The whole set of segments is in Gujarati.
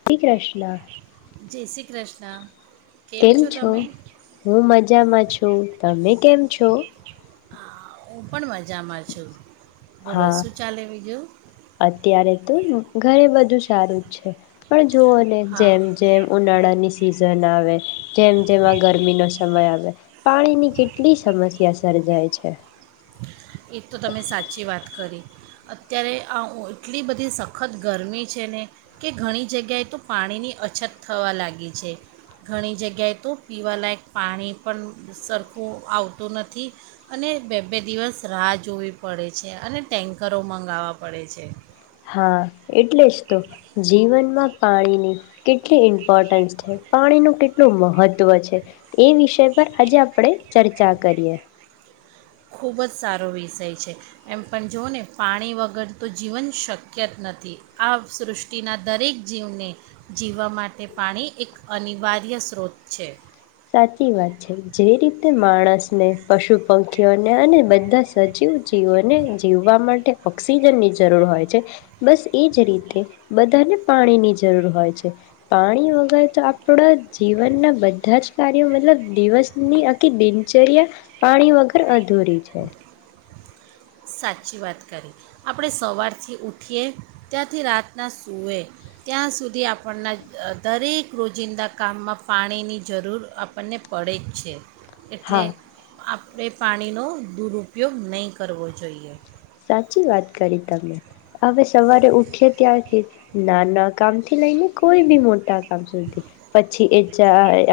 શ્રી કૃષ્ણ. જય શ્રી કૃષ્ણ. કેમ છો? હું મજામાં છું તમે કેમ છો? આ, હું પણ મજામાં છું. બોલો હા શું ચાલે બીજું અત્યારે તો ઘરે બ ધૂ સારું છે પણ જો અને હા જેમ જેમ ઉનાળાની સિઝન આવે. જેમ જેમ આ ગરમી નો સમય આવ પાણી ની કેટલી સમસ્યા સર્જાય છે. એ તો તમે સાચી વાત કરી. અત્યારે આ એટલી બધી સખત ગરમી છે ને કે ઘણી જગ્યાએ તો પાણીની અછત થવા લાગી છે, ઘણી જગ્યાએ તો પીવાલાયક પાણી પણ સરખું આવતું નથી અને બે બે દિવસ રાહ જોવી પડે છે અને ટેન્કરો મંગાવવા પડે છે. હા એટલે જ તો જીવનમાં પાણીની કેટલી ઇમ્પોર્ટન્સ છે, પાણીનું કેટલું મહત્વ છે. એ વિષય પર આજે આપણે ચર્ચા કરીએ. ખૂબ જ સારો વિષય છે. એમ પણ જોઓ ને પાણી વગર તો જીવન શક્ય જ નથી. આ સૃષ્ટિના દરેક જીવને જીવવા માટે પાણી એક અનિવાર્ય સ્ત્રોત છે. સાચી વાત છે. જે રીતે માણસને, પશુ, પંખીઓને અને બધા સજીવ જીવને જીવવા માટે ઓક્સિજનની જરૂર હોય છે. બસ એ જ રીતે બધાને પાણીની જરૂર હોય છે. પાણી વગર તો આપણા જીવનના બધા જ કાર્યો મતલબ દિવસની આખી દિનચર્યા પાણી વગર અધૂરી છે. સાચી વાત કરી. આપણે સવારથી ઉઠીએ ત્યાંથી રાતના સૂએ ત્યાં સુધી આપણના દરેક રોજિંદા કામમાં પાણીની જરૂર આપણને પડે જ છે. એટલે હા આપ ને પાણીનો દુર ઉપયોગ નહીં કરવો જોઈએ. સાચી વાત કરી તમે હવે સવારે ઉઠીએ ત્યારથી નાના કામ થી લઈને કોઈ બી મોટા કામ સુધી પછી એ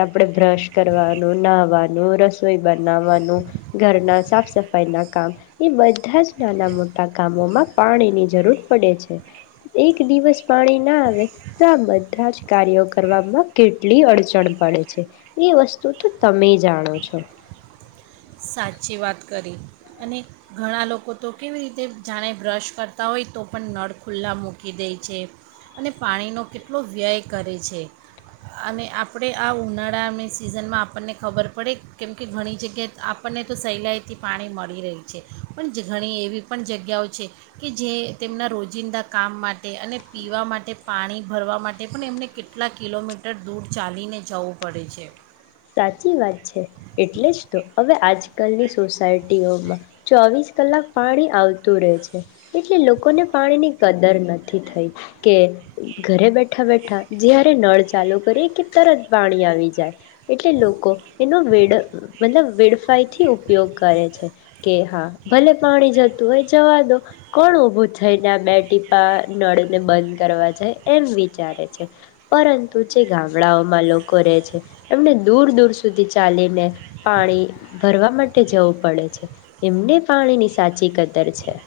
આપણે બ્રશ કરવાનું, નાહવાનું, રસોઈ બનાવાનું, ઘરના સાફ સફાઈ ના કામ એ બધા જ નાના મોટા કામોમાં પાણીની જરૂર પડે છે. એક દિવસ પાણી ના આવે તો આ બધા જ કાર્યો કરવામાં કેટલી અડચણ પડે છે એ વસ્તુ તો તમે જાણો છો. સાચી વાત કરી અને ઘણા લોકો તો કેવી રીતે જાણે બ્રશ કરતા હોય તો પણ નળ ખુલ્લા મૂકી દેય છે અને પાણીનો કેટલો વ્યય કરે છે અને આપણે આ ઉનાળાની સિઝનમાં આપણને ખબર પડે કેમ કે ઘણી જગ્યાએ આપણને તો સહેલાઈથી પાણી મળી રહયું છે. પણ ઘણી એવી પણ જગ્યાઓ છે કે જે તેમના રોજિંદા કામ માટે અને પીવા માટે, પાણી ભરવા માટે પણ એમને કેટલા કિલોમીટર દૂર ચાલીને જવું પડે છે. સાચી વાત છે એટલે જ તો હવે આજકાલની સોસાયટીઓમાં ચોવીસ કલાક પાણી આવતું રહે છે. એટલે લોકોને પાણીની કદર નથી થઈ કે ઘરે બેઠા બેઠા જ્યારે નળ ચાલુ કરીએ કે તરત પાણી આવી જાય. એટલે લોકો એનો વેડ મતલબ વેડફાઈથી ઉપયોગ કરે છે કે હા ભલે પાણી જતું હોય જવા દો કોણ ઉભું થઈ ને બે ટીપા નળને બંધ કરવા જાય. એમ વિચારે છે પરંતુ જે ગામડાઓમાં લોકો રહે છે એમને દૂર દૂર સુધી ચાલીને પાણી ભરવા માટે જવું પડે છે. એમને પાણીની સાચી કદર છે.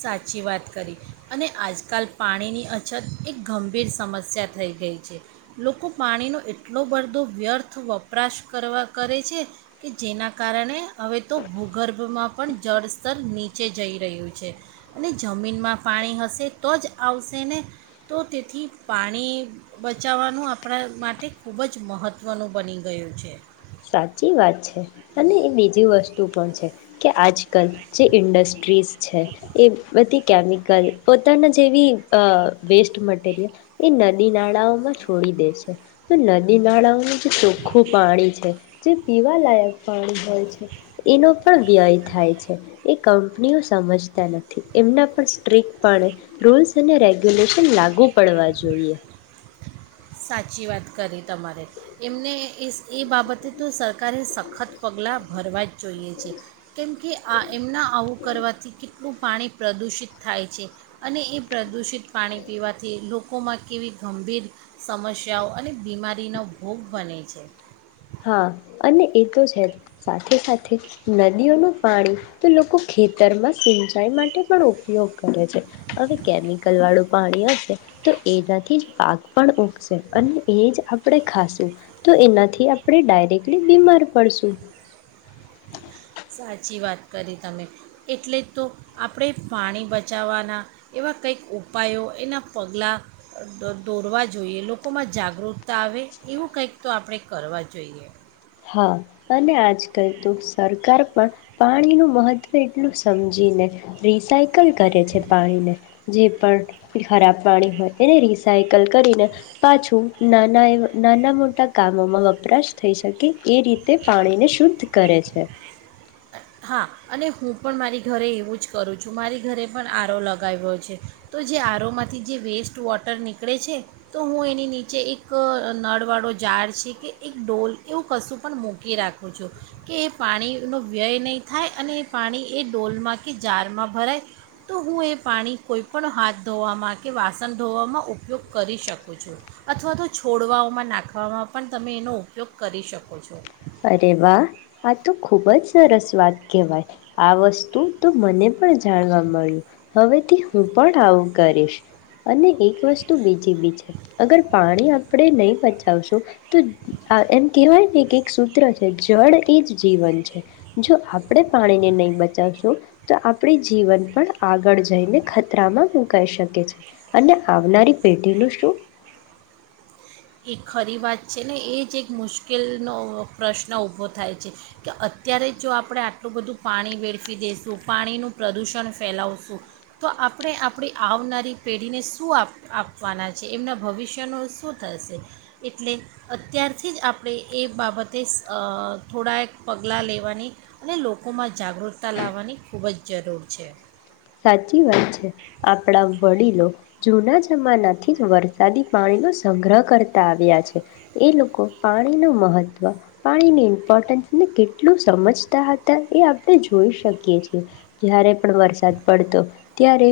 સાચી વાત કરી અને આજકાલ પાણીની અછત એક ગંભીર સમસ્યા થઈ ગઈ છે. લોકો પાણીનો એટલો બડધો વ્યર્થ વપરાશ કરવા કરે છે કે જેના કારણે હવે તો ભૂગર્ભમાં પણ જળસ્તર નીચે જઈ રહ્યું છે. અને જમીનમાં પાણી હશે તો જ આવશે ને તો તેથી પાણી બચાવવાનું આપણા માટે ખૂબ જ મહત્ત્વનું બની ગયું છે. સાચી વાત છે અને એ બીજી વસ્તુ પણ છે કે આજકાલ જે ઇન્ડસ્ટ્રીઝ છે એ બધી કેમિકલ પોતાના જેવી અ વેસ્ટ મટીરિયલ એ નદી નાળાઓમાં છોડી દે છે. તો નદી નાળાઓનું જે ચોખ્ખું પાણી છે જે પીવાલાયક પાણી હોય છે એનો પણ વ્યય થાય છે એ કંપનીઓ સમજતા નથી. એમના પણ સ્ટ્રીક પણે રૂલ્સ અને રેગ્યુલેશન લાગુ પડવા જોઈએ. સાચી વાત કરી તમારે. એમને એ એ બાબતે તો સરકારે સખત પગલાં ભરવા જ જોઈએ છે કેમ કે આ એમના આવું કરવાથી કેટલું પાણી પ્રદૂષિત થાય છે અને એ પ્રદૂષિત પાણી પીવાથી લોકોમાં કેવી ગંભીર સમસ્યાઓ અને બીમારીનો ભોગ બને છે. હા અને એ તો છે જ સાથે સાથે નદીઓનું પાણી તો લોકો ખેતરમાં સિંચાઈ માટે પણ ઉપયોગ કરે છે હવે કેમિકલ વાળું પાણી હશે તો એનાથી જ પાક પણ ઉગશે અને એ જ આપણે ખાાસું તો એનાથી આપ આપણે ડાયરેક્ટલી બીમાર પડશું. સાચી વાત કરી તમે, એટલેજ તો આપડે પાણી બચાવવાના એવા કંઈક ઉપાયો એના પગલાં દોરવા જોઈએ, લોકોમાં જાગૃતતા આવે એવું કંઈક તો આપડે કરવા જોઈએ. હા, અને આજકાલ તો સરકાર પણ પાણીનું મહત્ત્વ એટલું સમજીને રિસાયકલ કરે છે પાણીને, જે પણ ખરાબ પાણી હોય એને રિસાયકલ કરીને પાછું નાના એ નાના મોટા કામોમાં વપરાશ થઈ શકે એ રીતે પાણીને શુદ્ધ કરે છે. હા અને હું પણ મારી ઘરે એવું જ કરું છું મારી ઘરે પણ આરો લગાવ્યો છે તો જે આરોમાંથી જે વેસ્ટ વોટર નીકળે છે, તો હું એની નીચે એક નળવાળો ઝાડ છે કે એક ડોલ એવું કશું પણ મૂકી રાખું છું કે એ પાણીનો વ્યય નહીં થાય અને એ પાણી એ ડોલમાં કે જારમાં ભરાય, તો હું એ પાણી કોઈપણ હાથ ધોવામાં કે વાસણ ધોવામાં ઉપયોગ કરી શકું છું, અથવા તો છોડઓવામાં નાખવામાં પણ તમે એનો ઉપયોગ કરી શકો છો. અરે વાહ આતો ખુબજ સરસ વાત કહેવાય. આ વસ્તુ તો મને પણ જાણવા મળ્યું. હવેથી હું પણ આવું કરીશ અને એક વસ્તુ બીજી બી છે, અગર પાણી આપણે નહી પચાવશું તો એમ કહેવાય ને કે એક સૂત્ર છે જળ એજ જીવન છે. જો આપડે પાણીને નહી બચાવશું તો આપણી જીવન પણ આગળ જઈને ખતરામાં મુકાઈ શકે છે અને આવનારી પેઢીનું શું એ ખરી વાત છે ને, એજ એક મુશ્કેલનો પ્રશ્ન ઊભો થાય છે કે અત્યારે જો આપણે આટલું બધું પાણી વેળફી દઈશું, પાણીનું પ્રદૂષણ ફેલાવશું, તો આપણે આપણી આવનારી પેઢીને શું આપવાના છે, એમના ભવિષ્યનું શું થશે એટલે અત્યારથીજ આપડે એ બાબતે અ થોડાક પગલાં લેવાની અને લોકોમાં જાગૃતતા લાવવાની ખૂબ જ જરૂર છે. સાચી વાત છે. આપડા વડીલો જૂના જમાનાથી વરસાદી પાણીનો સંગ્રહ કરતા આવ્યા છે. એ લોકો પાણી નો મહત્વ, પાણીની ઇમ્પોર્ટન્સને કેટલું સમજતા હતા એ આપણે જોઈ શકીએ છીએ. જ્યારે પણ વરસાદ પડતો ત્યારે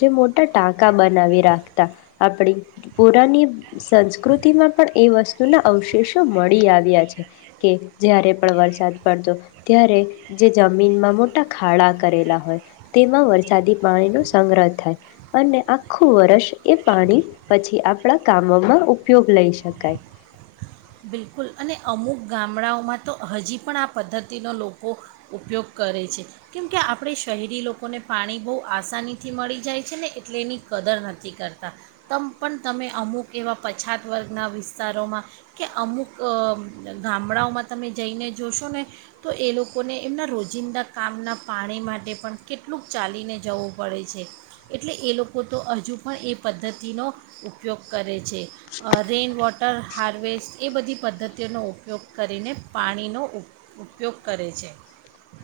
જે મોટા ટાંકા બનાવી રાખતા. આપડી પુરાની સંસ્કૃતિમાં પણ એ વસ્તુના અવશેષો મળી આવ્યા છે, કે જ્યારે પણ વરસાદ પડતો ત્યારે જે જમીનમાં મોટા ખાડા કરેલા હોય તેમાં વરસાદી પાણીનો સંગ્રહ થાય અને આખું વર્ષ એ પાણી પછી આપડા કામોમાં ઉપયોગ લઈ શકાય. બિલકુલ અને અમુક ગામડાઓમાં તો હજી પણ આ પદ્ધતિનો લોકો ઉપયોગ કરે છે, કેમકે આપડે શહેરી લોકોને પાણી બહુ આસાનીથી મળી જાય છે ને એટલે એની કદર નથી કરતા, તમ પણ તમે અમુક એવા પછાત વર્ગના વિસ્તારોમાં કે અમુક ગામડાઓમાં તમે જઈને જોશો ને તો એ લોકોને એમના રોજિંદા કામના પાણી માટે પણ કેટલુંક ચાલીને જવું પડે છે, એટલે એ લોકો તો હજુ પણ એ પદ્ધતિનો ઉપયોગ કરે છે. રેઇન વોટર હાર્વેસ્ટ એ બધી પદ્ધતિઓનો ઉપયોગ કરીને પાણીનો ઉપયોગ કરે છે.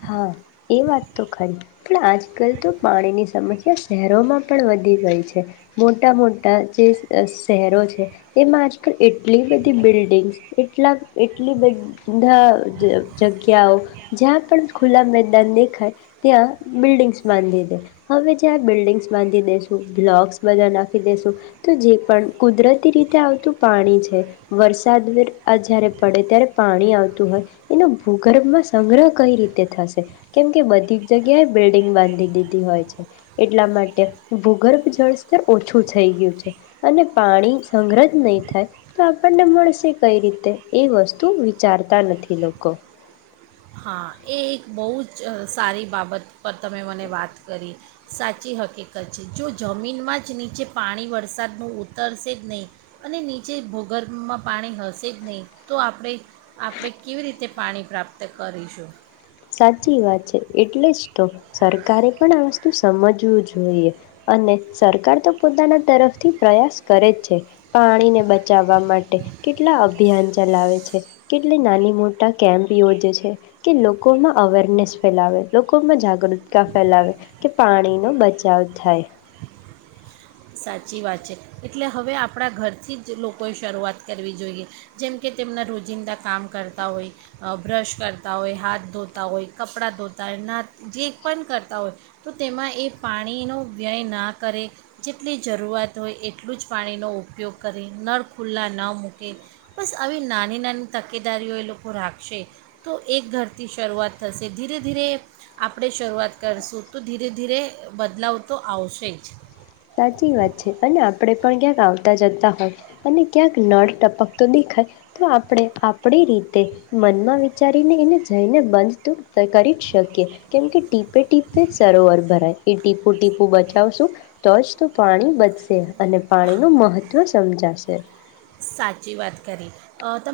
હા એ વાત તો ખરી, પણ આજકાલ તો પાણીની સમસ્યા શહેરોમાં પણ વધી ગઈ છે, મોટા મોટા જે શહેરો છે, એમાં આજકાલ એટલી બધી બિલ્ડિંગ્સ, એટલા એટલી બધા જગ્યાઓ જ્યાં પણ ખુલા મેદા દાન દેખાય ત્યાં બિલ્ડિંગ્સ બાંધી દે, હવે જ્યાં બિલ્ડિંગ્સ બાંધી દેસું બ્લોક્સ બધા નાખી દેસું તો જે પણ કુદરતી રીતે આવતું પાણી છે, વરસાદ આ જયારે પડે ત્યારે પાણી આવતું હોય એનો ભૂગર્ભમાં સંગ્રહ કઈ રીતે થશે. કેમ કે બધી જ જગ્યાએ બિલ્ડિંગ બાંધી દીધી હોય છે, એટલા માટે ભૂગર્ભ જળસ્તર ઓછું થઈ ગયું છે અને પાણી સંગ્રત નહી થાય, તો આપણને મળશે કઈ રીતે, એ વસ્તુ વિચારતા નથી લોકો હા, એ એક બહુ જ સારી બાબત પર તમે મને વાત કરી, સાચી હકીકત છે. જો જમીનમાં જ નીચે પાણી વરસાદનું ઉતરશે જ નહીં અને નીચે ભૂગર્ભમાં પાણી હશેજ નઈ, તો આપડે આપડે કેવી રીતે પાણી પ્રાપ્ત ત કરીશું. સાચી વાત છે, એટલેજ તો સરકારે પણ આ વસ્તુ સમજવું જોઈએ અને સરકાર તો પોતાના તરફથી પ્રયાસ કરે છે, પાણીને બચાવવા માટે કેટલા અભિયાન ચલાવે છે કેટલી નાની મોટા કેમ્પ યોજે છે કે લોકો લોકોમાં અવેરનેસ ફેલાવે, લોકોમાં જાગૃતતા ફેલાવે કે પાણીનો બચાવ થાય સાચી વાત છે. એટલે હવે આપણા ઘરથી જ લોકોએ શરૂઆત કરવી જોઈએ, જેમકે તેમના રોજિંદા કામ કરતા હોય, બ્રશ કરતા હોય, હાથ ધોતા હોય, કપડાં ધોતા હોય, ના જે પણ કરતા હોય તો તેમાં એ પાણીનો વ્યય ના કરે જેટલી જરૂરિયાત હોય એટલુંજ પાણીનો ઉપયોગ કરે, નળ ખુલ્લા ન મૂકે બસ આવી નાની નાની તકેદારીઓ એ લોકો રાખશે, તો એક ઘરથી શરૂઆત થશે, ધીરે ધીરે આપડે શરૂઆત કરશું તો ધીરે ધીરે બદલાવ તો આવશેજ સાચી વાત છે અને આપડે પણ ક્યાંક આવતા જતા હોય અને ક્યાંક નળ ટપકતો દેખાય તો આપડે આપડી રીતે મનમાં વિચારીને એને જઈને બંધ તો કરીજ શકીએ કેમકે ટી પે ટીપે સરોવર ભરાય. એ ટીપુ ટીપુ બચાવશું તોજ તો પાણી બચશે અને પાણીનું મહત્ત્વ સમજાશે. સાચી વાત કરી અહ ત